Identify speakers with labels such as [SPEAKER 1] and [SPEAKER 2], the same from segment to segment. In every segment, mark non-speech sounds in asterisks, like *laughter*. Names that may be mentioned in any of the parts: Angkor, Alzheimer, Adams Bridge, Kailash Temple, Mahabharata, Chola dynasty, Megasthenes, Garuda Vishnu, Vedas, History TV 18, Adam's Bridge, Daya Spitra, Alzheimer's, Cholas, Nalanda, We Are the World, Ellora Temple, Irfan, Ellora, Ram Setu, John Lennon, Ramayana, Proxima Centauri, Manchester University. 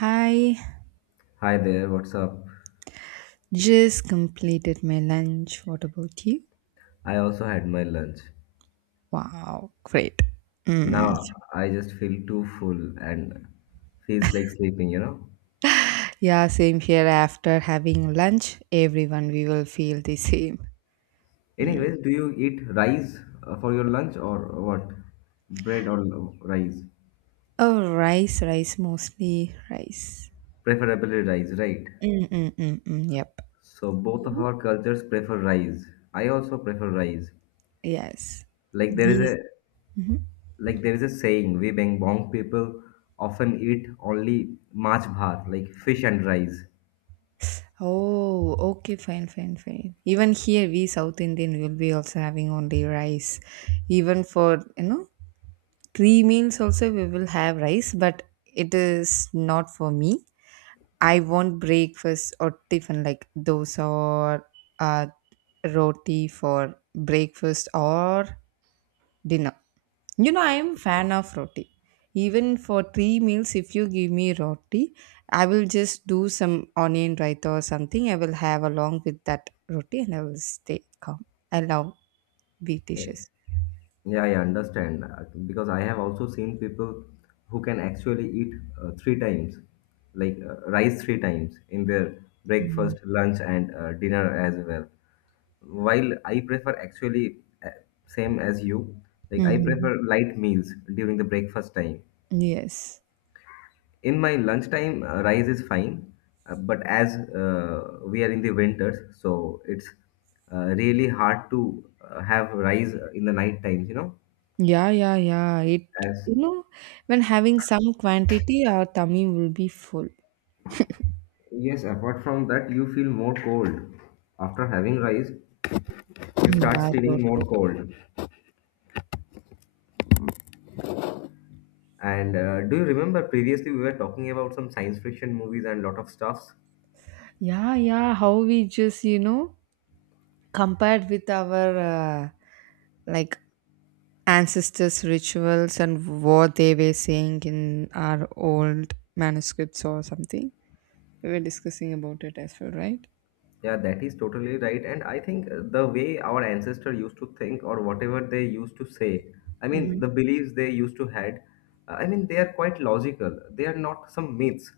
[SPEAKER 1] Hi,
[SPEAKER 2] Hi there, what's up?
[SPEAKER 1] just completed my lunch. What about you?
[SPEAKER 2] I also had my lunch.
[SPEAKER 1] Wow, great. Mm.
[SPEAKER 2] Now I just feel too full and feels like sleeping, you know?
[SPEAKER 1] Yeah, same here. After having lunch, everyone we will feel the same. Mm.
[SPEAKER 2] Anyways, do you eat rice for your lunch or what? Bread or rice?
[SPEAKER 1] Oh, rice, rice mostly rice.
[SPEAKER 2] Preferably rice, right?
[SPEAKER 1] Mm, mm, mm, mm, yep.
[SPEAKER 2] So both of
[SPEAKER 1] You?
[SPEAKER 2] our cultures prefer rice. I also prefer rice.
[SPEAKER 1] Yes.
[SPEAKER 2] Like there is
[SPEAKER 1] These.
[SPEAKER 2] a
[SPEAKER 1] Mhm.
[SPEAKER 2] like there is a saying, we Bengal people often eat only mach bhat, like fish and rice.
[SPEAKER 1] Oh, okay, fine, fine, fine. Even here, we South Indian will be also having only rice. Even for three meals also we will have rice, but it is not for me. I want breakfast or tiffin like dosa or uh, roti for breakfast or dinner. You know, I am fan of roti. Even for three meals, if you give me roti, I will just do some onion raita or something. I will have along with that roti and I will stay calm. I love beef
[SPEAKER 2] Yeah.
[SPEAKER 1] dishes.
[SPEAKER 2] Yeah, I understand because I have also seen people who can actually eat three times, like rice three times in their breakfast, lunch, and dinner as well. While I prefer actually uh, same as you, like I
[SPEAKER 1] Mm-hmm.
[SPEAKER 2] prefer light meals during the breakfast time.
[SPEAKER 1] Yes.
[SPEAKER 2] In my lunchtime, rice is fine, but as we are in the winters, so it's really hard to have rice in the night times. You know,
[SPEAKER 1] Yeah, yeah, yeah. It,
[SPEAKER 2] as
[SPEAKER 1] you know, when having some quantity, our tummy will be full.
[SPEAKER 2] Yes, apart from that, you feel more cold. After having rice, you start
[SPEAKER 1] Yeah, so
[SPEAKER 2] feeling more
[SPEAKER 1] true.
[SPEAKER 2] cold. And do you remember previously we were talking about some science fiction movies and lot of stuffs?
[SPEAKER 1] Yeah, yeah. How we just, compared with our like ancestors' rituals and what they were saying in our old manuscripts or something. We were discussing about it as well, right?
[SPEAKER 2] Yeah, that is totally right. And I think the way our ancestor used to think or whatever they used to say, I
[SPEAKER 1] Mm-hmm.
[SPEAKER 2] mean, the beliefs they used to had, I mean, they are quite logical. They are not some myths.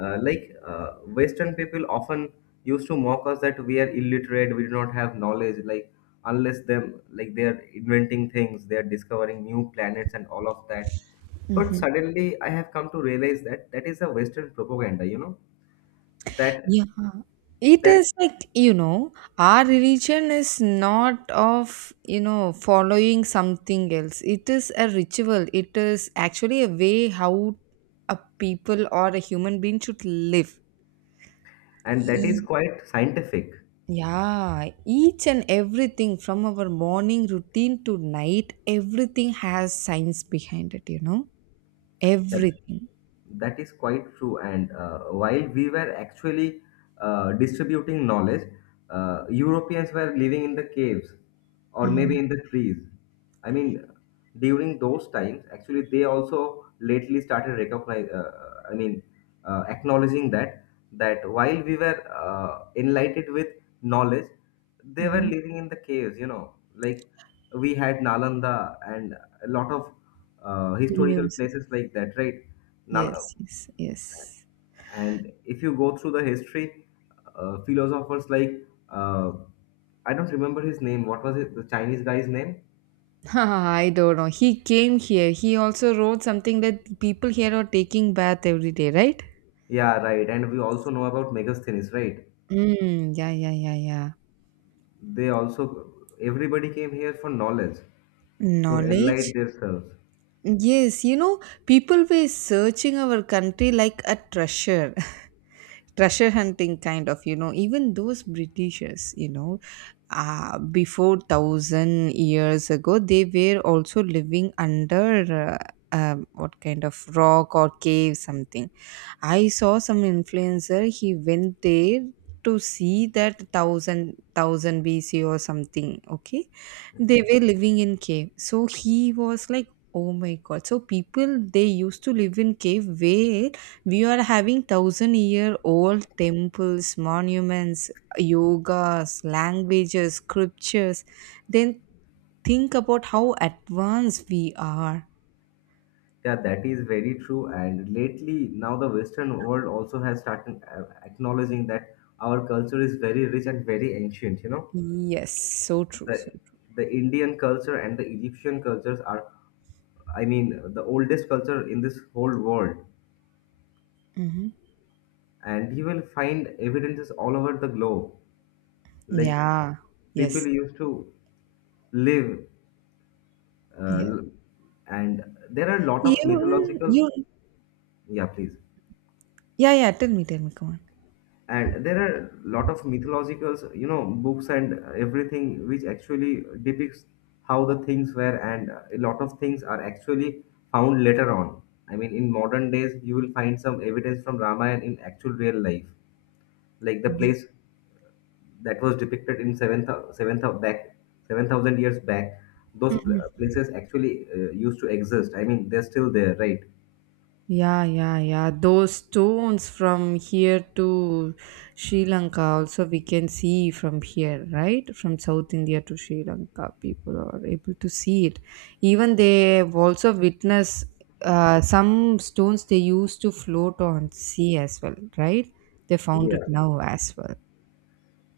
[SPEAKER 2] Like Western people often used to mock us that we are illiterate, we do not have knowledge, like unless them, like they are inventing things, they are discovering new planets and all of that. But
[SPEAKER 1] Mm-hmm.
[SPEAKER 2] suddenly I have come to realize that that is a Western propaganda, you know, that
[SPEAKER 1] It
[SPEAKER 2] that
[SPEAKER 1] is like, our religion is not of, following something else. It is a ritual. It is actually a way how a people or a human being should live.
[SPEAKER 2] and that is
[SPEAKER 1] E-
[SPEAKER 2] quite scientific.
[SPEAKER 1] yeah, each and everything from our morning routine to night, everything has science behind it, you know?
[SPEAKER 2] Yeah.
[SPEAKER 1] Everything.
[SPEAKER 2] That is quite true. And while we were actually distributing knowledge, Europeans were living in the caves or
[SPEAKER 1] Mm-hmm.
[SPEAKER 2] maybe in the trees. I mean, during those times, actually, they also lately started recognize. I mean, acknowledging that while we were enlightened with knowledge, they were
[SPEAKER 1] Mm-hmm.
[SPEAKER 2] living in the caves. You know, like we had Nalanda and a lot of historical
[SPEAKER 1] University.
[SPEAKER 2] places like that, right? Nal-
[SPEAKER 1] Yes, yes, yes.
[SPEAKER 2] and if you go through the history, philosophers like uh, I don't remember his name. What was it? The Chinese guy's name?
[SPEAKER 1] *laughs* I don't know. He came here. He also wrote something that people here are taking bath every day, right?
[SPEAKER 2] Yeah, right. And we also know about Megasthenes, right?
[SPEAKER 1] Mm, yeah, yeah, yeah, yeah.
[SPEAKER 2] They also everybody came here for knowledge to enlighten
[SPEAKER 1] Knowledge?
[SPEAKER 2] themselves.
[SPEAKER 1] Yes, people were searching our country like a treasure, *laughs* treasure hunting kind of, even those Britishers, before thousand years ago, they were also living under what kind of rock or cave, something. I saw some influencer. He went there to see that thousand BC or something. Okay, they
[SPEAKER 2] Okay.
[SPEAKER 1] were living in cave. So he was like, "Oh my God!" So people they used to live in cave where we are having thousand year old temples, monuments, yogas, languages, scriptures. Then think about how advanced we are.
[SPEAKER 2] Yeah, that is very true. And lately, now the Western world also has started acknowledging that our culture is very rich and very ancient. You know.
[SPEAKER 1] Yes, so true, so
[SPEAKER 2] the
[SPEAKER 1] true.
[SPEAKER 2] the Indian culture and the Egyptian cultures are, I mean, the oldest culture in this whole world.
[SPEAKER 1] Hmm.
[SPEAKER 2] And you will find evidences all over the globe. Like
[SPEAKER 1] Yeah.
[SPEAKER 2] people
[SPEAKER 1] Yes.
[SPEAKER 2] used to live, uh,
[SPEAKER 1] Yeah.
[SPEAKER 2] and there are a lot of
[SPEAKER 1] Even
[SPEAKER 2] mythological.
[SPEAKER 1] you,
[SPEAKER 2] Yeah, please.
[SPEAKER 1] yeah, yeah, tell me, come on.
[SPEAKER 2] And there are a lot of mythological books and everything which actually depicts how the things were, and a lot of things are actually found later on. I mean, in modern days, you will find some evidence from Ramayana in actual real life, like the
[SPEAKER 1] Mhm.
[SPEAKER 2] place that was depicted in 7th seventh of back 7,000 years back. Those places actually used to exist. I mean, they're still there, right?
[SPEAKER 1] Yeah, yeah, yeah. Those stones from here to Sri Lanka also we can see from here, right? From South India to Sri Lanka, people are able to see it. Even they also witness some stones they used to float on sea as well, right? They found it now as well.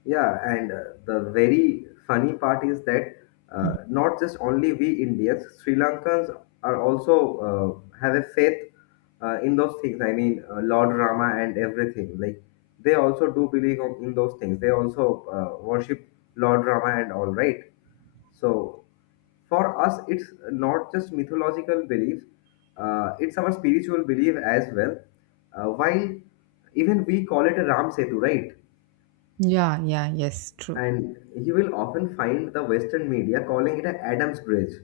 [SPEAKER 2] Yeah, and the very funny part is that
[SPEAKER 1] Mhm.
[SPEAKER 2] not just only we Indians, Sri Lankans are also have a faith in those things. I mean, Lord Rama and everything. Like they also do believe in those things. They also worship Lord Rama and all, right? So for us, it's not just mythological belief; it's our spiritual belief as well. While even we call it a Ram Setu, right?
[SPEAKER 1] Yeah, yeah, yes, true.
[SPEAKER 2] And you will often find the Western media calling it a Adams Bridge.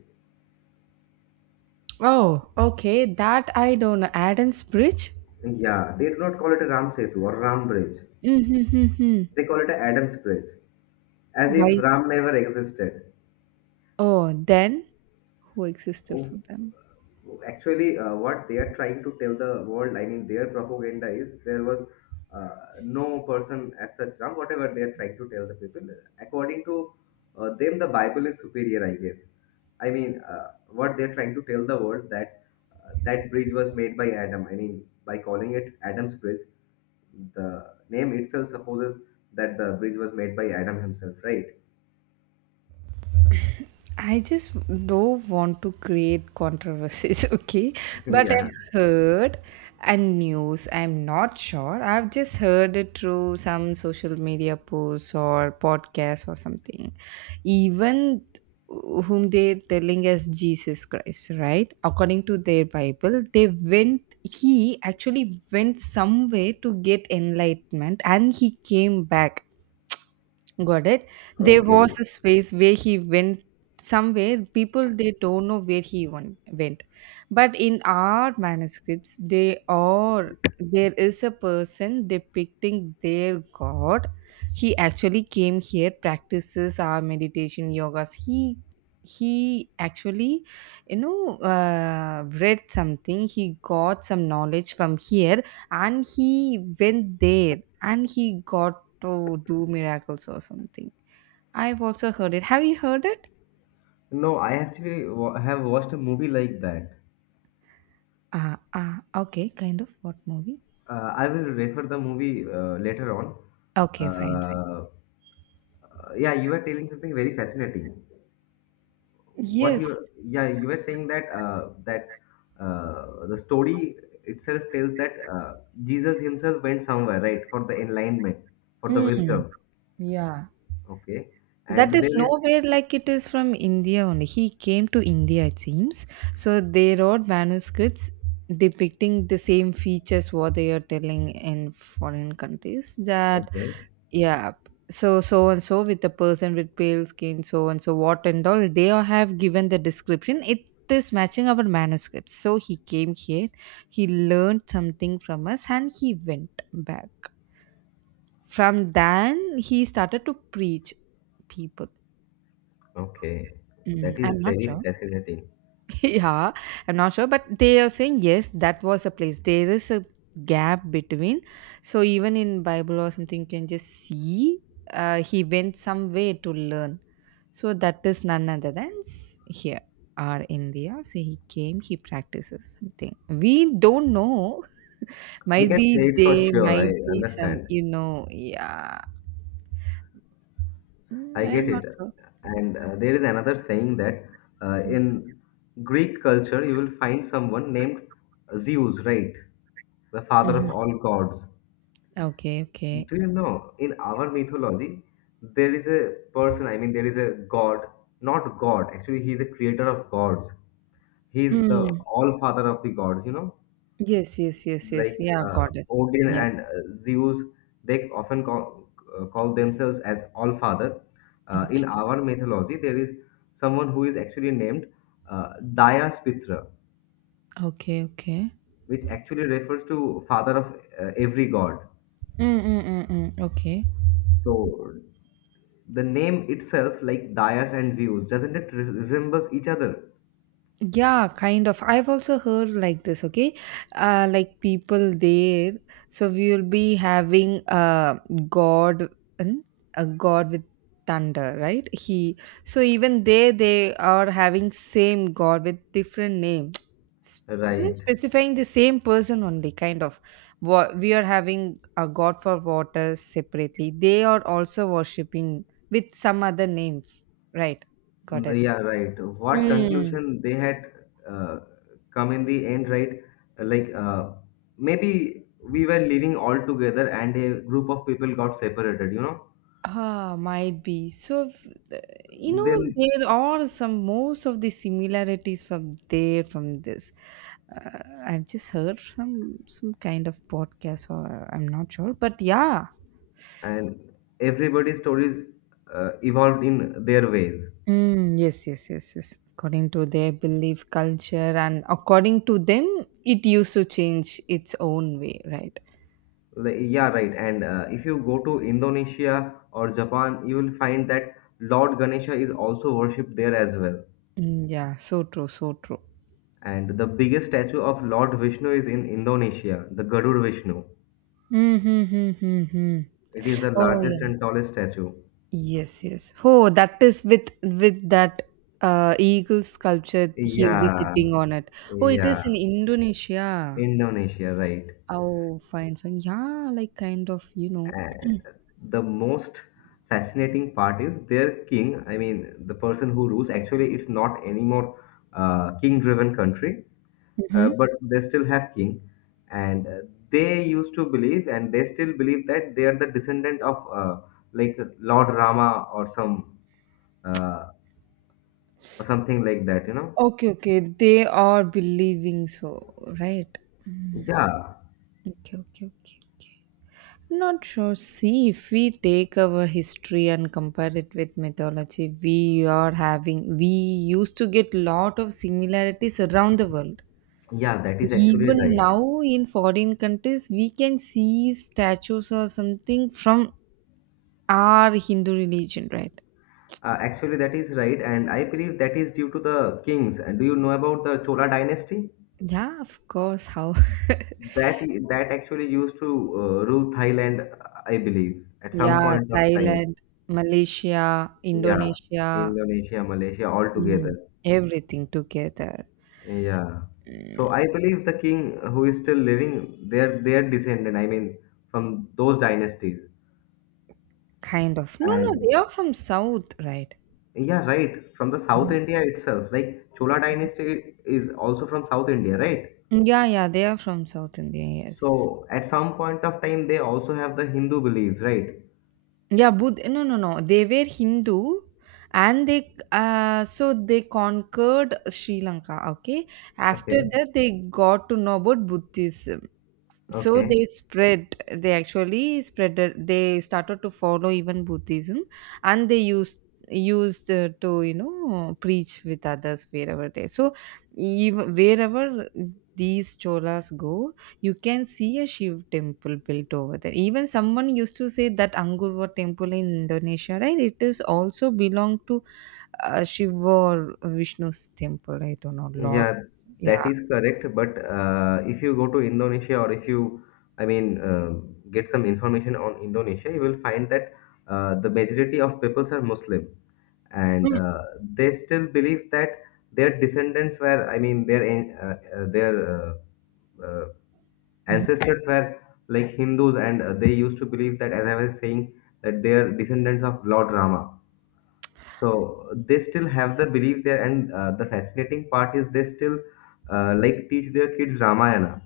[SPEAKER 1] Oh, okay. That I don't know. Adam's Bridge?
[SPEAKER 2] Yeah, they do not call it a Ram Setu or Ram Bridge.
[SPEAKER 1] Mm-hmm. Mm-hmm.
[SPEAKER 2] They call it a Adams Bridge, as if
[SPEAKER 1] Why?
[SPEAKER 2] Ram never existed.
[SPEAKER 1] Oh, then who existed for them?
[SPEAKER 2] Actually, what they are trying to tell the world, I mean, their propaganda is there was uh, no person as such wrong, whatever they are trying to tell the people. According to them, the Bible is superior, I guess. I mean, what they're trying to tell the world that bridge was made by Adam. I mean, by calling it Adam's bridge, the name itself supposes that the bridge was made by Adam himself, right?
[SPEAKER 1] I just don't want to create controversies, *laughs* okay?
[SPEAKER 2] *laughs*
[SPEAKER 1] But I've
[SPEAKER 2] Yeah.
[SPEAKER 1] heard and news, I'm not sure. I've just heard it through some social media posts or podcasts or something. Even whom they're telling as Jesus Christ, right? According to their Bible, he actually went somewhere to get enlightenment and he came back. Got it. There was a
[SPEAKER 2] Okay.
[SPEAKER 1] space where he went somewhere. People they don't know where he went, but in our manuscripts, they are there is a person depicting their god. He actually came here, practices our meditation yogas. He actually, you know, read something, he got some knowledge from here, and he went there and he got to do miracles or something. I've also heard it. Have you heard it?
[SPEAKER 2] No, I actually have watched a movie like that.
[SPEAKER 1] Ah, ah, okay, kind of. What movie?
[SPEAKER 2] I will refer the movie later on.
[SPEAKER 1] Okay, fine, fine.
[SPEAKER 2] Uh, yeah, you were telling something very fascinating. What you
[SPEAKER 1] Yes.
[SPEAKER 2] Yeah, you were saying that the story itself tells that Jesus himself went somewhere, right, for the enlightenment, for the
[SPEAKER 1] Mm,
[SPEAKER 2] wisdom.
[SPEAKER 1] yeah,
[SPEAKER 2] Okay, and
[SPEAKER 1] that is
[SPEAKER 2] there is,
[SPEAKER 1] nowhere, like, it is from India only. He came to India, it seems. So they wrote manuscripts depicting the same features what they are telling in foreign countries that,
[SPEAKER 2] okay,
[SPEAKER 1] yeah, so, so and so with the person with pale skin, so and so, what and all they all have given the description, it is matching our manuscripts. So he came here, he learned something from us and he went back. From then he started to preach people.
[SPEAKER 2] okay,
[SPEAKER 1] Mm,
[SPEAKER 2] that is
[SPEAKER 1] I'm not
[SPEAKER 2] very
[SPEAKER 1] sure.
[SPEAKER 2] fascinating.
[SPEAKER 1] *laughs* Yeah, I'm not sure, but they are saying yes, that was a place, there is a gap between. So even in Bible or something you can just see, he went somewhere to learn. So that is none other than here, or India. So he came, he practices something. We don't know. *laughs*
[SPEAKER 2] We
[SPEAKER 1] Might
[SPEAKER 2] can
[SPEAKER 1] be.
[SPEAKER 2] say it for
[SPEAKER 1] There
[SPEAKER 2] sure. I
[SPEAKER 1] might be some,
[SPEAKER 2] understand.
[SPEAKER 1] you know. Yeah. Mm,
[SPEAKER 2] I get
[SPEAKER 1] I'm not
[SPEAKER 2] it.
[SPEAKER 1] sure.
[SPEAKER 2] And there is another saying that in Greek culture, you will find someone named Zeus, right? The father
[SPEAKER 1] Mhm.
[SPEAKER 2] of all gods.
[SPEAKER 1] Okay, okay.
[SPEAKER 2] Do you know, in our mythology, there is a person, I mean, there is a god, not God, actually, he is a creator of gods. He is the
[SPEAKER 1] Mm,
[SPEAKER 2] all father of the gods, you know?
[SPEAKER 1] yes, yes, yes, yes,
[SPEAKER 2] Like
[SPEAKER 1] yeah, got it.
[SPEAKER 2] Odin
[SPEAKER 1] Yep.
[SPEAKER 2] and Zeus, they often call themselves as All Father. In our mythology, there is someone who is actually named Daya Spitra,
[SPEAKER 1] Okay, okay.
[SPEAKER 2] which actually refers to father of every god.
[SPEAKER 1] Mm, mm, mm, mm. Okay.
[SPEAKER 2] So the name itself, like Dayas and Zeus, doesn't it resembles each other?
[SPEAKER 1] Yeah, kind of. I've also heard like this, okay? Like, people there, so we will be having a god, hmm? A god with thunder, right? He, so even there they are having same god with different name, *tsk* S- you know,
[SPEAKER 2] Right.
[SPEAKER 1] specifying the same person only, kind of. What we are having a god for water separately. They are also worshipping with some other name, right? Got
[SPEAKER 2] Mm,
[SPEAKER 1] it.
[SPEAKER 2] yeah, right. What
[SPEAKER 1] Mm.
[SPEAKER 2] conclusion they had uh, come in the end, right? Like maybe we were living all together and a group of people got separated, you know?
[SPEAKER 1] Ah, might be. So, if, uh, you know,
[SPEAKER 2] Then
[SPEAKER 1] there are some most of the similarities from there from this. Uh, I've just heard from some kind of podcast, or I'm not sure, but yeah.
[SPEAKER 2] And everybody's stories evolved in their ways.
[SPEAKER 1] Mm, yes, yes, yes, yes. According to their belief, culture, and according to them, it used to change its own way, right?
[SPEAKER 2] Like, yeah, right. And if you go to Indonesia or Japan, you will find that Lord Ganesha is also worshipped there as well.
[SPEAKER 1] Mm, yeah, so true, so true.
[SPEAKER 2] And the biggest statue of Lord Vishnu is in Indonesia, the Garuda Vishnu.
[SPEAKER 1] Mm-hmm, hmm, hmm, hmm, hmm.
[SPEAKER 2] It is the
[SPEAKER 1] Oh,
[SPEAKER 2] largest
[SPEAKER 1] yeah.
[SPEAKER 2] and tallest statue.
[SPEAKER 1] Yes, yes. Oh, that is with that eagle sculpture. He'll be
[SPEAKER 2] Yeah,
[SPEAKER 1] sitting on it. Oh, it
[SPEAKER 2] yeah,
[SPEAKER 1] is in Indonesia.
[SPEAKER 2] Indonesia, right.
[SPEAKER 1] Oh, fine, fine. Yeah, like, kind of. *clears throat*
[SPEAKER 2] And the most fascinating part is their king, I mean, the person who rules, actually, it's not anymore king-driven country,
[SPEAKER 1] Hmm.
[SPEAKER 2] but they still have king. And they used to believe, and they still believe that they are the descendant of like Lord Rama or some uh, or something like that, you know?
[SPEAKER 1] Okay, okay. They are believing so, right?
[SPEAKER 2] Yeah,
[SPEAKER 1] Okay, okay, okay. Not sure. See, if we take our history and compare it with mythology, we used to get lot of similarities around the world.
[SPEAKER 2] yeah, that is actually
[SPEAKER 1] Even
[SPEAKER 2] right.
[SPEAKER 1] now in foreign countries, we can see statues or something from our Hindu religion, right?
[SPEAKER 2] Actually, that is right, and I believe that is due to the kings. And do you know about the Chola dynasty?
[SPEAKER 1] Yeah, of course. How? *laughs*
[SPEAKER 2] That that actually used to rule Thailand, I believe, at some
[SPEAKER 1] Yeah,
[SPEAKER 2] point of time.
[SPEAKER 1] Thailand, Malaysia,
[SPEAKER 2] Yeah,
[SPEAKER 1] Indonesia,
[SPEAKER 2] Indonesia, Malaysia, all
[SPEAKER 1] mm,
[SPEAKER 2] together.
[SPEAKER 1] everything together.
[SPEAKER 2] Yeah. So
[SPEAKER 1] Mm,
[SPEAKER 2] I believe the king who is still living, they're descendant. I mean, from those dynasties.
[SPEAKER 1] kind of. No, no,
[SPEAKER 2] And
[SPEAKER 1] they are from South, right?
[SPEAKER 2] yeah, right. From the South
[SPEAKER 1] Mhm.
[SPEAKER 2] India itself, like Chola dynasty is also from South India, right?
[SPEAKER 1] Yeah, yeah, they are from South India, yes.
[SPEAKER 2] So at some point of time, they also have the Hindu beliefs, right?
[SPEAKER 1] Yeah, Buddh no, no, no. They were Hindu, and they so they conquered Sri Lanka, okay? After
[SPEAKER 2] Okay,
[SPEAKER 1] that they got to know about Buddhism, so
[SPEAKER 2] okay,
[SPEAKER 1] they actually spread it- they started to follow even Buddhism. And they used to preach with others wherever they, so even wherever these Cholas go, you can see a Shiv temple built over there. Even someone used to say that Angkor temple in Indonesia, right, it is also belong to Shiva or Vishnu's temple, I don't know, Lord.
[SPEAKER 2] yeah, that
[SPEAKER 1] Yeah.
[SPEAKER 2] is correct. But if you go to Indonesia or if you, I mean, get some information on Indonesia, you will find that the majority of peoples are Muslim, and they still believe that their descendants were, I mean, their uh,
[SPEAKER 1] Mhm.
[SPEAKER 2] ancestors were like Hindus, and they used to believe that, as I was saying, that they are descendants of Lord Rama. So they still have the belief there, and the fascinating part is they still like teach their kids Ramayana.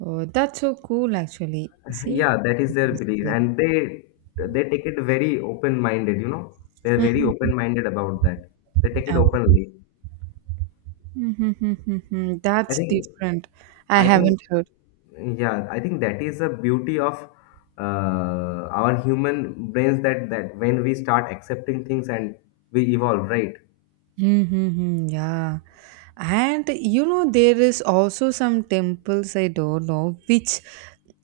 [SPEAKER 1] Oh, that's so cool, actually.
[SPEAKER 2] *laughs*
[SPEAKER 1] See?
[SPEAKER 2] Yeah, that is their belief, and they take it very open-minded. You know, they're very
[SPEAKER 1] Mhm.
[SPEAKER 2] open-minded about that. They take it
[SPEAKER 1] Oh.
[SPEAKER 2] openly.
[SPEAKER 1] Mhm.
[SPEAKER 2] I
[SPEAKER 1] That's
[SPEAKER 2] think
[SPEAKER 1] different. I
[SPEAKER 2] I think,
[SPEAKER 1] haven't heard.
[SPEAKER 2] yeah, I think that is the beauty of our human brains that when we start accepting things and we evolve, right?
[SPEAKER 1] Mm-hmm, yeah. And there is also some temples, I don't know which,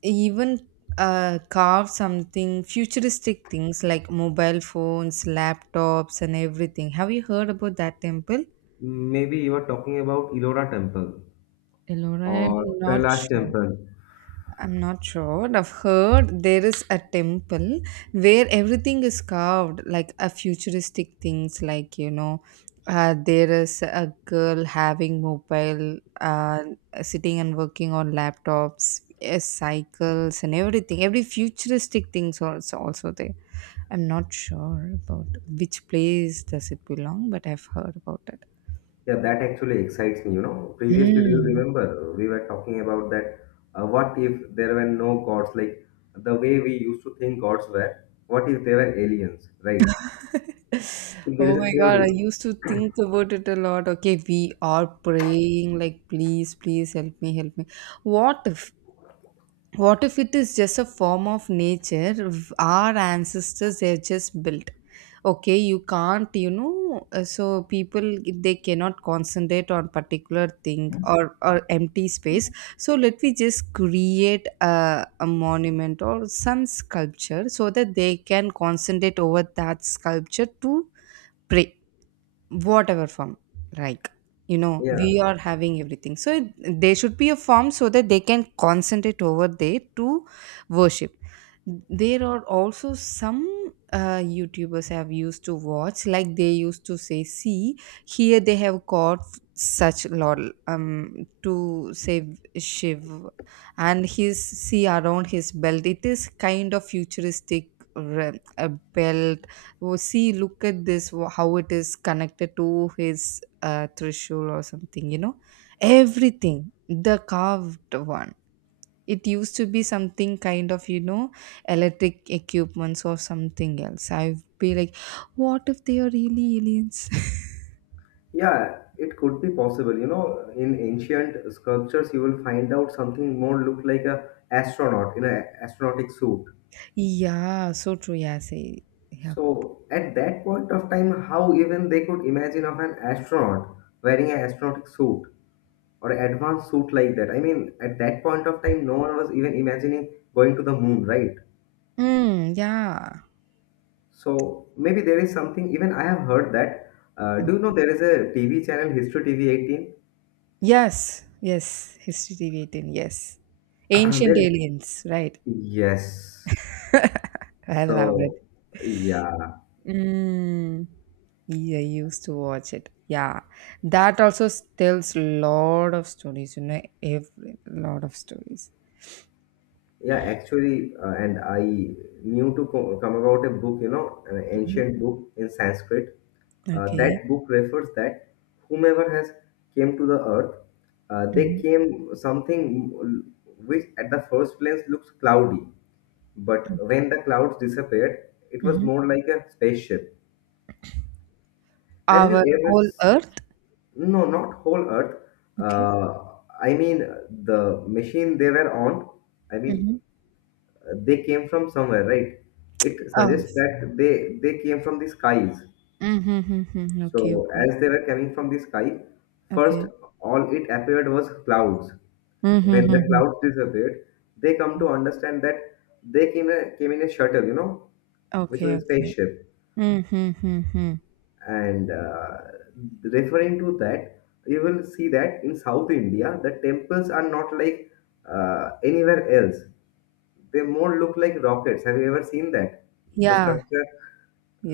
[SPEAKER 1] even carve something futuristic things like mobile phones, laptops, and everything. Have you heard about that temple?
[SPEAKER 2] Maybe you are talking about Ellora Temple
[SPEAKER 1] Ellora,
[SPEAKER 2] or
[SPEAKER 1] I'm not
[SPEAKER 2] Kailash
[SPEAKER 1] sure.
[SPEAKER 2] Temple.
[SPEAKER 1] I'm not sure. I've heard there is a temple where everything is carved like a futuristic things, like, there is a girl having mobile, sitting and working on laptops, cycles and everything, every futuristic things also there. I'm not sure about which place does it belong, but I've heard about it.
[SPEAKER 2] Yeah, that actually excites me. You know, previously, do you
[SPEAKER 1] Hmm.
[SPEAKER 2] remember we were talking about that? What if there were no gods? Like the way we used to think gods were. What if they were aliens? Right?
[SPEAKER 1] *laughs*
[SPEAKER 2] There
[SPEAKER 1] Oh
[SPEAKER 2] is a
[SPEAKER 1] my God, I
[SPEAKER 2] theory.
[SPEAKER 1] used to think about it a lot. Okay, we are praying, like, please, please help me, help me. What if, what if it is just a form of nature? Our ancestors, they've just built. Okay, you can't, so people, they cannot concentrate on particular thing, or empty space. So let me just create a monument or some sculpture so that they can concentrate over that sculpture to pray, whatever form, like,
[SPEAKER 2] Yeah,
[SPEAKER 1] we are having everything. So there should be a form so that they can concentrate over there to worship. There are also some YouTubers have used to watch, like they used to say, see, here they have got such lot, to save Shiv, and his, see, around his belt. It is kind of futuristic, a belt. Oh, see, look at this, how it is connected to his threshold or something, you know, everything the carved one. It used to be something kind of, electric equipments or something else. I'd be like, what if they are really aliens?
[SPEAKER 2] yeah, it could be possible. You know, in ancient sculptures, you will find out something more look like a astronaut in an astronautic suit.
[SPEAKER 1] *laughs* Yeah, so true. Yeah, say, yeah.
[SPEAKER 2] So at that point of time, how even they could imagine of an astronaut wearing an astronautic suit? Or advanced suit like that. I mean, at that point of time, no one was even imagining going to the moon, right?
[SPEAKER 1] Mm, yeah.
[SPEAKER 2] So maybe there is something. Even I have heard that. Do you know there is a TV channel, History TV
[SPEAKER 1] Yes, yes, history debate, yes,
[SPEAKER 2] 18? *clears throat*
[SPEAKER 1] ancient
[SPEAKER 2] There,
[SPEAKER 1] aliens, right.
[SPEAKER 2] yes.
[SPEAKER 1] I love it.
[SPEAKER 2] So yeah.
[SPEAKER 1] Mm. Yeah, I used to watch it. Yeah, that also tells lot of stories. You know, every lot of stories.
[SPEAKER 2] Yeah, actually, and I knew to come about a book, an
[SPEAKER 1] Mhm.
[SPEAKER 2] ancient book in Sanskrit. Uh,
[SPEAKER 1] Okay.
[SPEAKER 2] that book refers that whomever has came to the earth, they
[SPEAKER 1] Mhm.
[SPEAKER 2] came something which at the first glance looks cloudy, but when the clouds disappeared, it was
[SPEAKER 1] Mhm.
[SPEAKER 2] more like a spaceship. Have you
[SPEAKER 1] Our
[SPEAKER 2] ever?
[SPEAKER 1] whole Earth.
[SPEAKER 2] No, not whole earth.
[SPEAKER 1] Okay.
[SPEAKER 2] Uh, I mean the machine they were on. I mean
[SPEAKER 1] Mhm.
[SPEAKER 2] they came from somewhere, right? It
[SPEAKER 1] Oh.
[SPEAKER 2] suggests that they came from the skies.
[SPEAKER 1] Mm-hmm. Okay.
[SPEAKER 2] So
[SPEAKER 1] Okay.
[SPEAKER 2] as they were coming from the sky, first
[SPEAKER 1] Okay.
[SPEAKER 2] all it appeared was clouds. When the
[SPEAKER 1] Mm-hmm.
[SPEAKER 2] clouds disappeared, they come to understand that they came in a shuttle, which
[SPEAKER 1] Okay.
[SPEAKER 2] was a
[SPEAKER 1] Okay.
[SPEAKER 2] spaceship.
[SPEAKER 1] Mhm.
[SPEAKER 2] And referring to that, you will see that in South India, the temples are not like anywhere else. They more look like rockets. Have you ever seen that? The
[SPEAKER 1] Yeah.
[SPEAKER 2] structure,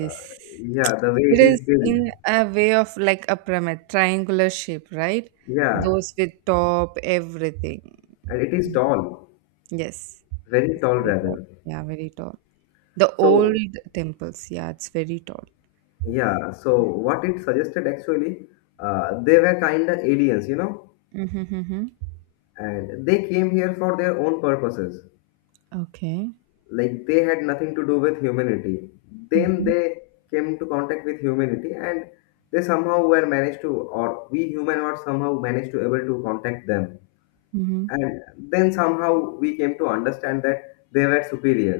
[SPEAKER 2] uh, yeah, the way
[SPEAKER 1] It
[SPEAKER 2] it is
[SPEAKER 1] is
[SPEAKER 2] built.
[SPEAKER 1] in a way of like a pyramid, triangular shape, right?
[SPEAKER 2] Yeah,
[SPEAKER 1] Those with top, everything.
[SPEAKER 2] and it is tall,
[SPEAKER 1] Yes.
[SPEAKER 2] very
[SPEAKER 1] It's
[SPEAKER 2] tall
[SPEAKER 1] very tall.
[SPEAKER 2] rather.
[SPEAKER 1] Yeah, very tall. The
[SPEAKER 2] So,
[SPEAKER 1] old temples. Yeah, it's very tall.
[SPEAKER 2] yeah, so what it suggested actually, they were kind of aliens,
[SPEAKER 1] Mm-hmm.
[SPEAKER 2] and they came here for their own purposes.
[SPEAKER 1] Okay.
[SPEAKER 2] Like they had nothing to do with humanity. Then
[SPEAKER 1] Mm-hmm,
[SPEAKER 2] they came into contact with humanity, and they somehow were managed to, or we human were somehow managed to able to contact them.
[SPEAKER 1] mm-hmm,
[SPEAKER 2] And then somehow we came to understand that they were superior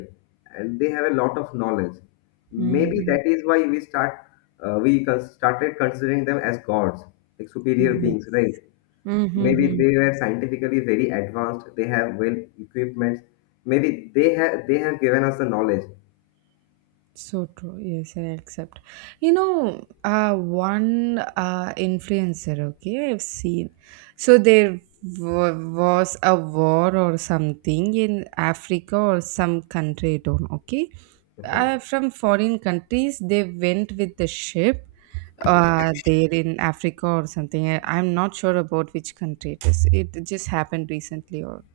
[SPEAKER 2] and they have a lot of knowledge. Maybe that is why we started considering them as gods, like superior
[SPEAKER 1] mm-hmm.
[SPEAKER 2] beings, right? Maybe
[SPEAKER 1] Yes.
[SPEAKER 2] they were scientifically very advanced, they have well equipments. Maybe they have given us the knowledge.
[SPEAKER 1] So true. Yes, I accept. You know, one influencer, okay, I've seen. So there was a war or something in Africa or some country, I don't know, okay.
[SPEAKER 2] Okay.
[SPEAKER 1] From foreign countries, they went with the ship there in Africa or something. I'm not sure about which country it is. It just happened recently or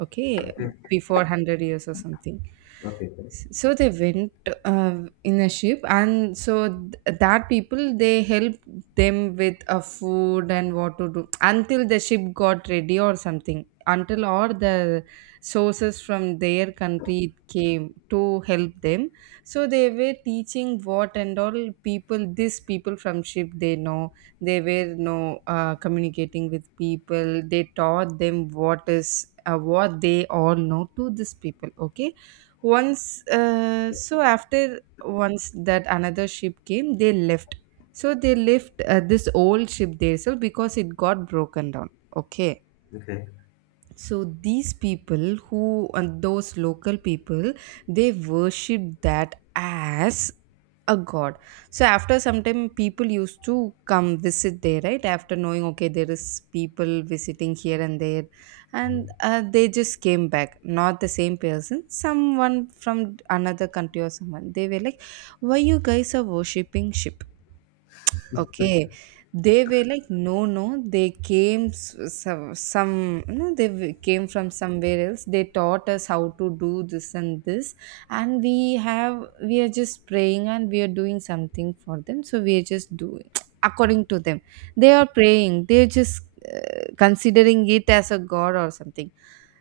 [SPEAKER 1] okay
[SPEAKER 2] Okay.
[SPEAKER 1] before 100 years or something,
[SPEAKER 2] Okay. Okay.
[SPEAKER 1] so they went uh, in a ship, and so that people, they helped them with a food and what to do until the ship got ready or something, until all the sources from their country came to help them. So they were teaching what and all people, these people from ship they know, they were no communicating with people. They taught them what is what they all know to these people, okay. Once so after once that another ship came, they left. So they left this old ship there, so because it got broken down, okay.
[SPEAKER 2] Okay.
[SPEAKER 1] So these people who and those local people, they worship that as a god. So after some time people used to come visit there, right, after knowing okay there is people visiting here and there.
[SPEAKER 2] Mhm.
[SPEAKER 1] And they just came back, not the same person, someone from another country or someone. They were like, why you guys are worshipping ship? Okay. They were like, no, no, they came s- some no, they came from somewhere else. They taught us how to do this and this, and we have we are just praying and we are doing something for them. So we are just doing *tsk* according to them. They are praying. They are just considering it as a god or something.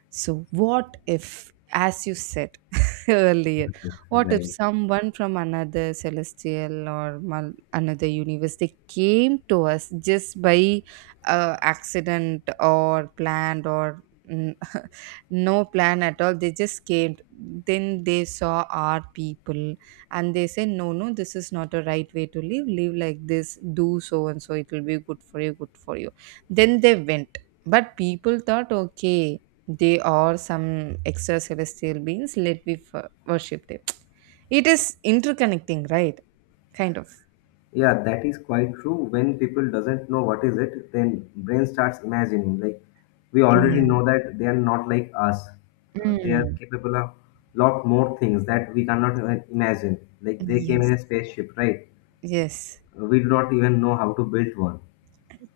[SPEAKER 1] So what if, as you said? *laughs* Earlier. What if
[SPEAKER 2] Right.
[SPEAKER 1] someone from another celestial or another universe, they came to us just by accident or planned or n- *laughs* no plan at all, they just came. Then they saw our people, and they say, no, no, this is not a right way to live, live like this, do so and so, it will be good for you, good for you. Then they went, but people thought, okay, they are some extraterrestrial beings, let we worship them. It is interconnecting, right? Kind of.
[SPEAKER 2] Yeah, that is quite true. When people doesn't know what is it, then brain starts imagining. Like, we already
[SPEAKER 1] Yeah.
[SPEAKER 2] know that they are not like us. They are
[SPEAKER 1] Mm.
[SPEAKER 2] capable of lot more things that we cannot even imagine. Like, they came in
[SPEAKER 1] Yes.
[SPEAKER 2] a spaceship, right?
[SPEAKER 1] Yes,
[SPEAKER 2] We do not even know how to build one.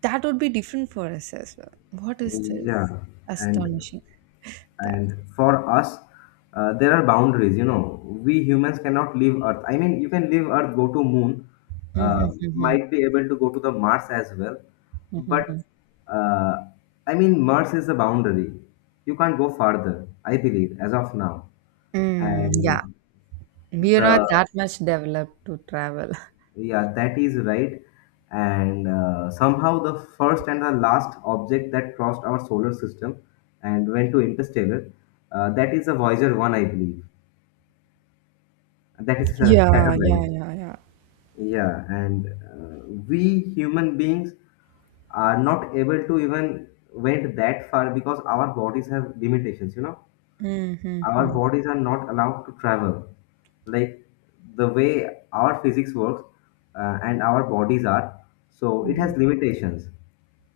[SPEAKER 1] that would be different for us as well. What is this?
[SPEAKER 2] Yeah, and
[SPEAKER 1] Astonishing. That.
[SPEAKER 2] and for us, there are boundaries. You know, we humans cannot leave earth. I mean, you can leave earth, go to moon. uh,
[SPEAKER 1] Mhm, mhm,
[SPEAKER 2] might be able to go to the mars as well.
[SPEAKER 1] mhm, mhm.
[SPEAKER 2] But uh, I mean, mars is a boundary, you can't go farther, I believe, as of now.
[SPEAKER 1] Mm, yeah,
[SPEAKER 2] and
[SPEAKER 1] we are
[SPEAKER 2] the
[SPEAKER 1] not that much developed to travel. *laughs*
[SPEAKER 2] yeah, that is right. And uh, somehow the first and the last object that crossed our solar system and went to interstellar, that is a voyager 1, I believe. That is a set,
[SPEAKER 1] Yeah. Yeah.
[SPEAKER 2] right.
[SPEAKER 1] Yeah. Yeah.
[SPEAKER 2] Yeah, and we human beings are not able to even went that far because our bodies have limitations. You know,
[SPEAKER 1] Mhm,
[SPEAKER 2] our
[SPEAKER 1] mhm.
[SPEAKER 2] bodies are not allowed to travel. Like, the way our physics works, and our bodies are, so it
[SPEAKER 1] Mhm.
[SPEAKER 2] has limitations.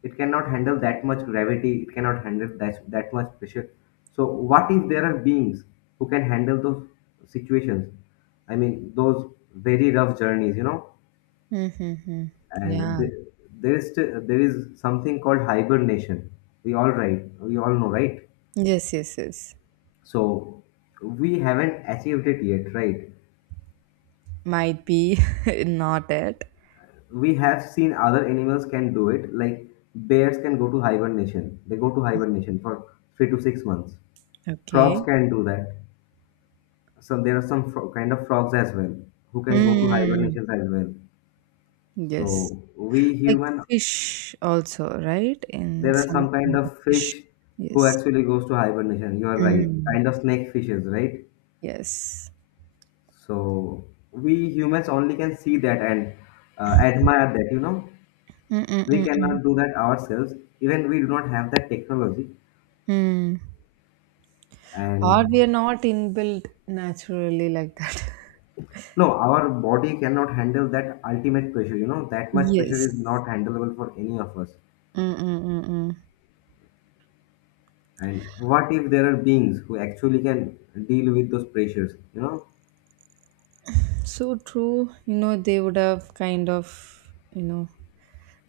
[SPEAKER 2] It cannot handle that much gravity, it cannot handle that much pressure. So, what if there are beings who can handle those situations? I mean, those very rough journeys, you know?
[SPEAKER 1] Mhm, mhm.
[SPEAKER 2] And
[SPEAKER 1] Yeah.
[SPEAKER 2] th- there is still, there is something called hibernation. We all right, we all know, right?
[SPEAKER 1] Yes, yes, yes.
[SPEAKER 2] So we haven't achieved it yet, right?
[SPEAKER 1] Might be *laughs* not it.
[SPEAKER 2] We have seen other animals can do it, like bears can go to hibernation. They go to hibernation for 3 to 6 months. Frogs
[SPEAKER 1] Okay.
[SPEAKER 2] can do that. So there are kind of frogs as well who can go to
[SPEAKER 1] Mm.
[SPEAKER 2] hibernations as well.
[SPEAKER 1] Yes.
[SPEAKER 2] So we
[SPEAKER 1] Like
[SPEAKER 2] human,
[SPEAKER 1] fish also, right? In
[SPEAKER 2] there are
[SPEAKER 1] some
[SPEAKER 2] some kind
[SPEAKER 1] kind of
[SPEAKER 2] of
[SPEAKER 1] fish.
[SPEAKER 2] fish who
[SPEAKER 1] Yes.
[SPEAKER 2] actually goes to hibernation. You are right.
[SPEAKER 1] Mm.
[SPEAKER 2] Kind of snake fishes, right?
[SPEAKER 1] Yes.
[SPEAKER 2] So we humans only can see that and admire that.
[SPEAKER 1] Mm-mm-mm-mm.
[SPEAKER 2] We
[SPEAKER 1] Mm. Mm, mm.
[SPEAKER 2] cannot do that ourselves, even we do not have that technology.
[SPEAKER 1] Mm. Or we
[SPEAKER 2] And
[SPEAKER 1] are not inbuilt naturally like that. *laughs*
[SPEAKER 2] no, our body cannot handle that ultimate pressure. You know, that much
[SPEAKER 1] Yes.
[SPEAKER 2] pressure is not handleable for any of us.
[SPEAKER 1] Mm-mm-mm-mm.
[SPEAKER 2] And what if there are beings who actually can deal with those pressures, you know?
[SPEAKER 1] So true. You know, they would have kind of, you know,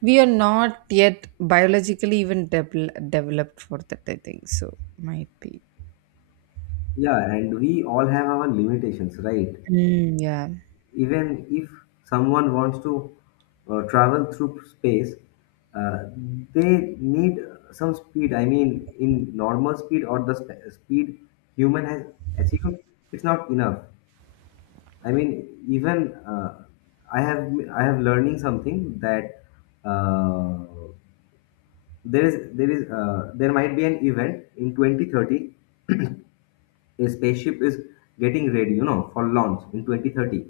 [SPEAKER 1] we are not yet biologically even developed for that, I think. So, might be.
[SPEAKER 2] Yeah, and we all have our limitations, right?
[SPEAKER 1] Mm, yeah.
[SPEAKER 2] Even if someone wants to travel through space, uh, they need some speed. I mean, in normal speed or the speed human has achieved, it's not enough. I mean, even I have learning something that uh, there might be an event in 2030. A spaceship is getting ready, for launch in 2030,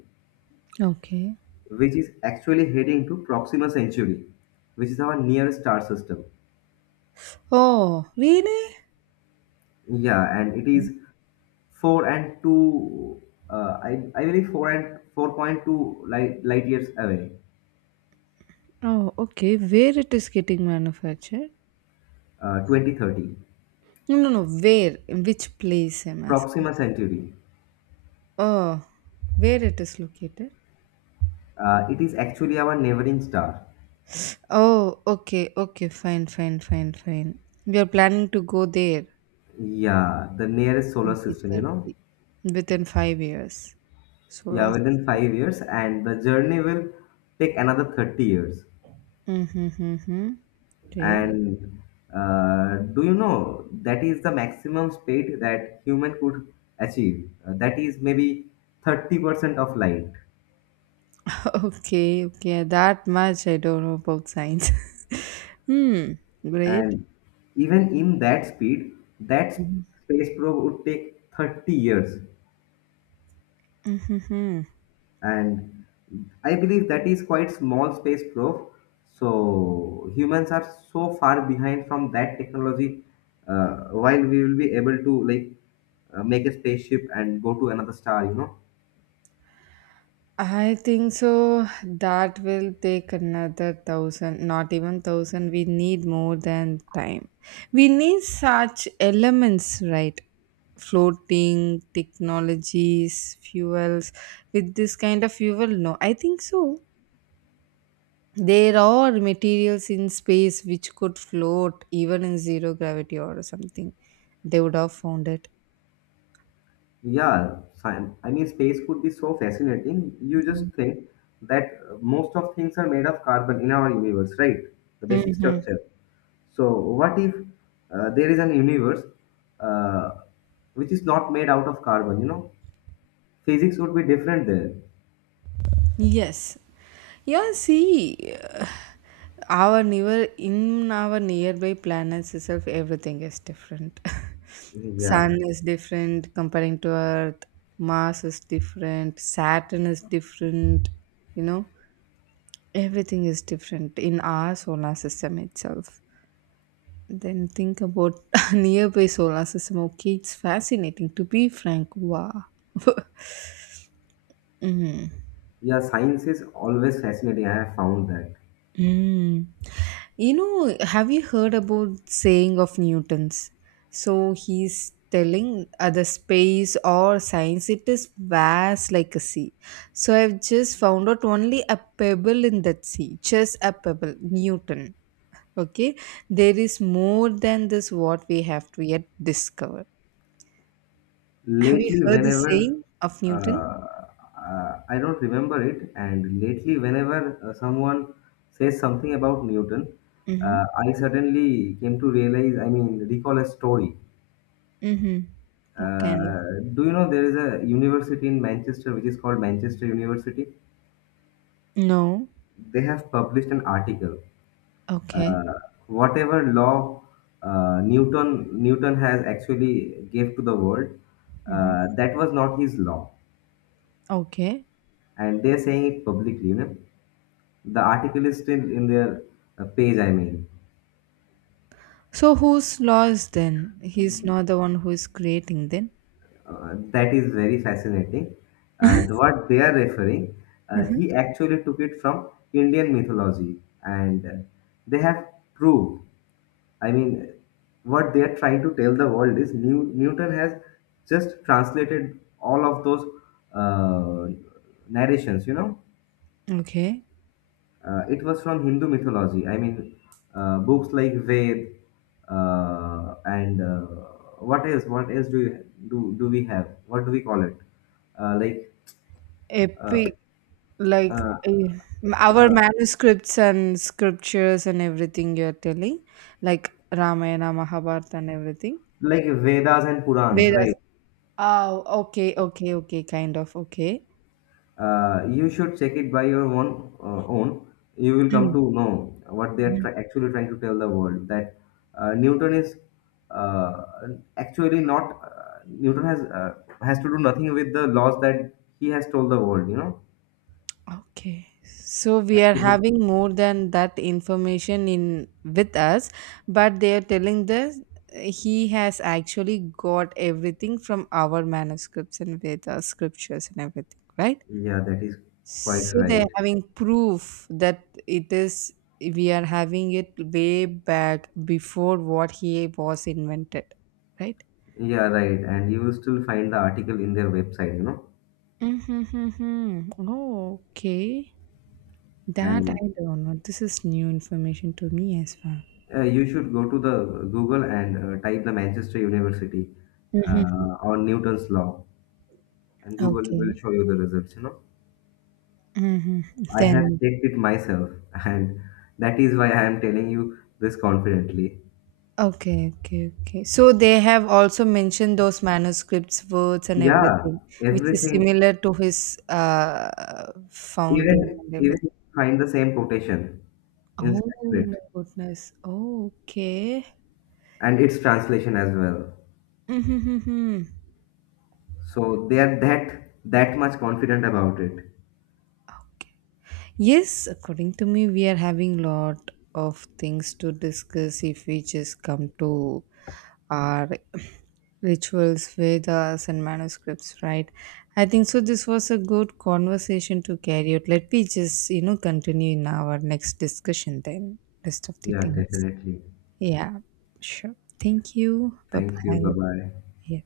[SPEAKER 1] Okay.
[SPEAKER 2] which is actually heading to Proxima Centauri, which is our nearest star system.
[SPEAKER 1] Oh, really?
[SPEAKER 2] Yeah, and it is four and two. I believe 4 and 4.2 light years away.
[SPEAKER 1] Oh, okay. Where it is getting manufactured?
[SPEAKER 2] 2030.
[SPEAKER 1] No, no, no. Where? In which place I'm asking?
[SPEAKER 2] Proxima Centauri.
[SPEAKER 1] Oh, where it is located?
[SPEAKER 2] It is actually our neighboring star.
[SPEAKER 1] Oh, okay, okay. Fine, fine, fine, fine. We are planning to go there
[SPEAKER 2] Yeah, the nearest solar system. You know.
[SPEAKER 1] 2030, within 5 years. Solar
[SPEAKER 2] Yeah, within
[SPEAKER 1] system.
[SPEAKER 2] 5 years, and the journey will take another 30 years.
[SPEAKER 1] Mm-hmm, mm-hmm. Okay.
[SPEAKER 2] And do you know that is the maximum speed that human could achieve? That is maybe 30% of light.
[SPEAKER 1] *laughs* Okay, okay. That much I don't know about science. *laughs* Hmm. Great.
[SPEAKER 2] And even in that speed, that
[SPEAKER 1] Mm-hmm.
[SPEAKER 2] space probe would take 30 years.
[SPEAKER 1] Mhm.
[SPEAKER 2] And I believe that is quite small space probe. So humans are so far behind from that technology. While we will be able to like make a spaceship and go to another star, you know.
[SPEAKER 1] I think so. That will take another thousand, not even thousand. We need more than time. We need such elements, right? Floating technologies, fuels. With this kind of fuel, no. I think so. There are materials in space which could float even in zero gravity or something. They would have found it.
[SPEAKER 2] Yeah, fine. I mean, space could be so fascinating. You just think that most of things are made of carbon in our universe, right? The basic
[SPEAKER 1] Mm-hmm.
[SPEAKER 2] structure. So, what if there is an universe, uh, which is not made out of carbon? You know, physics would be different there.
[SPEAKER 1] Yes. Yeah, see, our near in our nearby planets itself, everything is different. *laughs*
[SPEAKER 2] Yeah,
[SPEAKER 1] Sun is different comparing to Earth. Mars is different. Saturn is different. You know, everything is different in our solar system itself. Then think about *laughs* nearby solar system. Okay, it's fascinating. To be frank, wow. *laughs* Mm.
[SPEAKER 2] yeah. Science is always fascinating. I have found that.
[SPEAKER 1] Mm. You know, have you heard about saying of Newton's? So he's telling, the space or science, it is vast like a sea. So I've just found out only a pebble in that sea, just a pebble, Newton. Okay, there is more than this what we have to yet discover. Have you
[SPEAKER 2] Lately
[SPEAKER 1] heard the
[SPEAKER 2] whenever
[SPEAKER 1] saying of Newton?
[SPEAKER 2] uh, I don't remember it. And lately whenever someone says something about Newton,
[SPEAKER 1] Mm-hmm.
[SPEAKER 2] I suddenly came to realize, I mean recall, a story.
[SPEAKER 1] Mm-hmm. What kind of?
[SPEAKER 2] Uh, do you know there is a university in Manchester which is called Manchester University?
[SPEAKER 1] No.
[SPEAKER 2] They have published an article,
[SPEAKER 1] Okay.
[SPEAKER 2] uh, whatever law Newton has actually gave to the world,
[SPEAKER 1] Mm-hmm.
[SPEAKER 2] that was not his law.
[SPEAKER 1] Okay.
[SPEAKER 2] And they're saying it publicly, you know. The article is still in their page, I mean.
[SPEAKER 1] So who's lost then? He's not the one who is creating then.
[SPEAKER 2] That is very fascinating. What they are referring,
[SPEAKER 1] Mhm.
[SPEAKER 2] he actually took it from Indian mythology, and they have proved. I mean, what they are trying to tell the world is Newton has just translated all of those uh, narrations, you know.
[SPEAKER 1] Okay.
[SPEAKER 2] It was from Hindu mythology. I mean, books like Ved, and what else? What else do you do? Do we have? What do we call it? Uh, like
[SPEAKER 1] Epic, like,
[SPEAKER 2] uh,
[SPEAKER 1] eh, our
[SPEAKER 2] uh,
[SPEAKER 1] manuscripts and scriptures and everything you're telling, like Ramayana, Mahabharata, and everything.
[SPEAKER 2] like Vedas and Purans,
[SPEAKER 1] Vedas.
[SPEAKER 2] right?
[SPEAKER 1] Oh, okay, okay, okay, kind of okay.
[SPEAKER 2] You should check it by your own. You will come to know what they are
[SPEAKER 1] Mm.
[SPEAKER 2] try actually trying to tell the world that Newton is, uh, actually not. Newton has to do nothing with the laws that he has told the world. You know.
[SPEAKER 1] Okay, so we are
[SPEAKER 2] Actually,
[SPEAKER 1] having more than that information in with us, but they are telling this, he has actually got everything from our manuscripts and Veda scriptures and everything, right?
[SPEAKER 2] yeah, that is quite
[SPEAKER 1] So they are
[SPEAKER 2] right.
[SPEAKER 1] having proof that it is, we are having it way back before what he was invented, right?
[SPEAKER 2] Yeah, right. And you will still find the article in their website, you know.
[SPEAKER 1] Mm-hmm. Oh, okay. That I
[SPEAKER 2] And
[SPEAKER 1] don't know. This is new information to me as well.
[SPEAKER 2] you should go to the Google and type the Manchester University,
[SPEAKER 1] Mhm.
[SPEAKER 2] or Newton's Law, and Google will
[SPEAKER 1] Okay.
[SPEAKER 2] show you the results, you know.
[SPEAKER 1] Mhm.
[SPEAKER 2] I have
[SPEAKER 1] Then
[SPEAKER 2] checked it myself, *laughs* and that is why I am telling you this confidently.
[SPEAKER 1] okay, okay, okay. So they have also mentioned those manuscripts, words, and
[SPEAKER 2] Yeah,
[SPEAKER 1] everything, which is
[SPEAKER 2] everything,
[SPEAKER 1] similar to his founding
[SPEAKER 2] even
[SPEAKER 1] and
[SPEAKER 2] even
[SPEAKER 1] everything.
[SPEAKER 2] find the same quotation in
[SPEAKER 1] Oh
[SPEAKER 2] Sanskrit
[SPEAKER 1] my goodness. Oh, okay.
[SPEAKER 2] and its translation as well.
[SPEAKER 1] Mm-hmm.
[SPEAKER 2] So they are that much confident about it.
[SPEAKER 1] Okay. Yes, according to me, we are having lot of things to discuss if we just come to are *clears throat* rituals, Vedas, and manuscripts, right? I think so. This was a good conversation to carry out. Let me just, you know, continue in our next discussion then, rest of the
[SPEAKER 2] Yeah,
[SPEAKER 1] things.
[SPEAKER 2] definitely.
[SPEAKER 1] Yeah, sure. Thank you. Bye
[SPEAKER 2] Thank you. Bye
[SPEAKER 1] bye.
[SPEAKER 2] bye.
[SPEAKER 1] Yeah.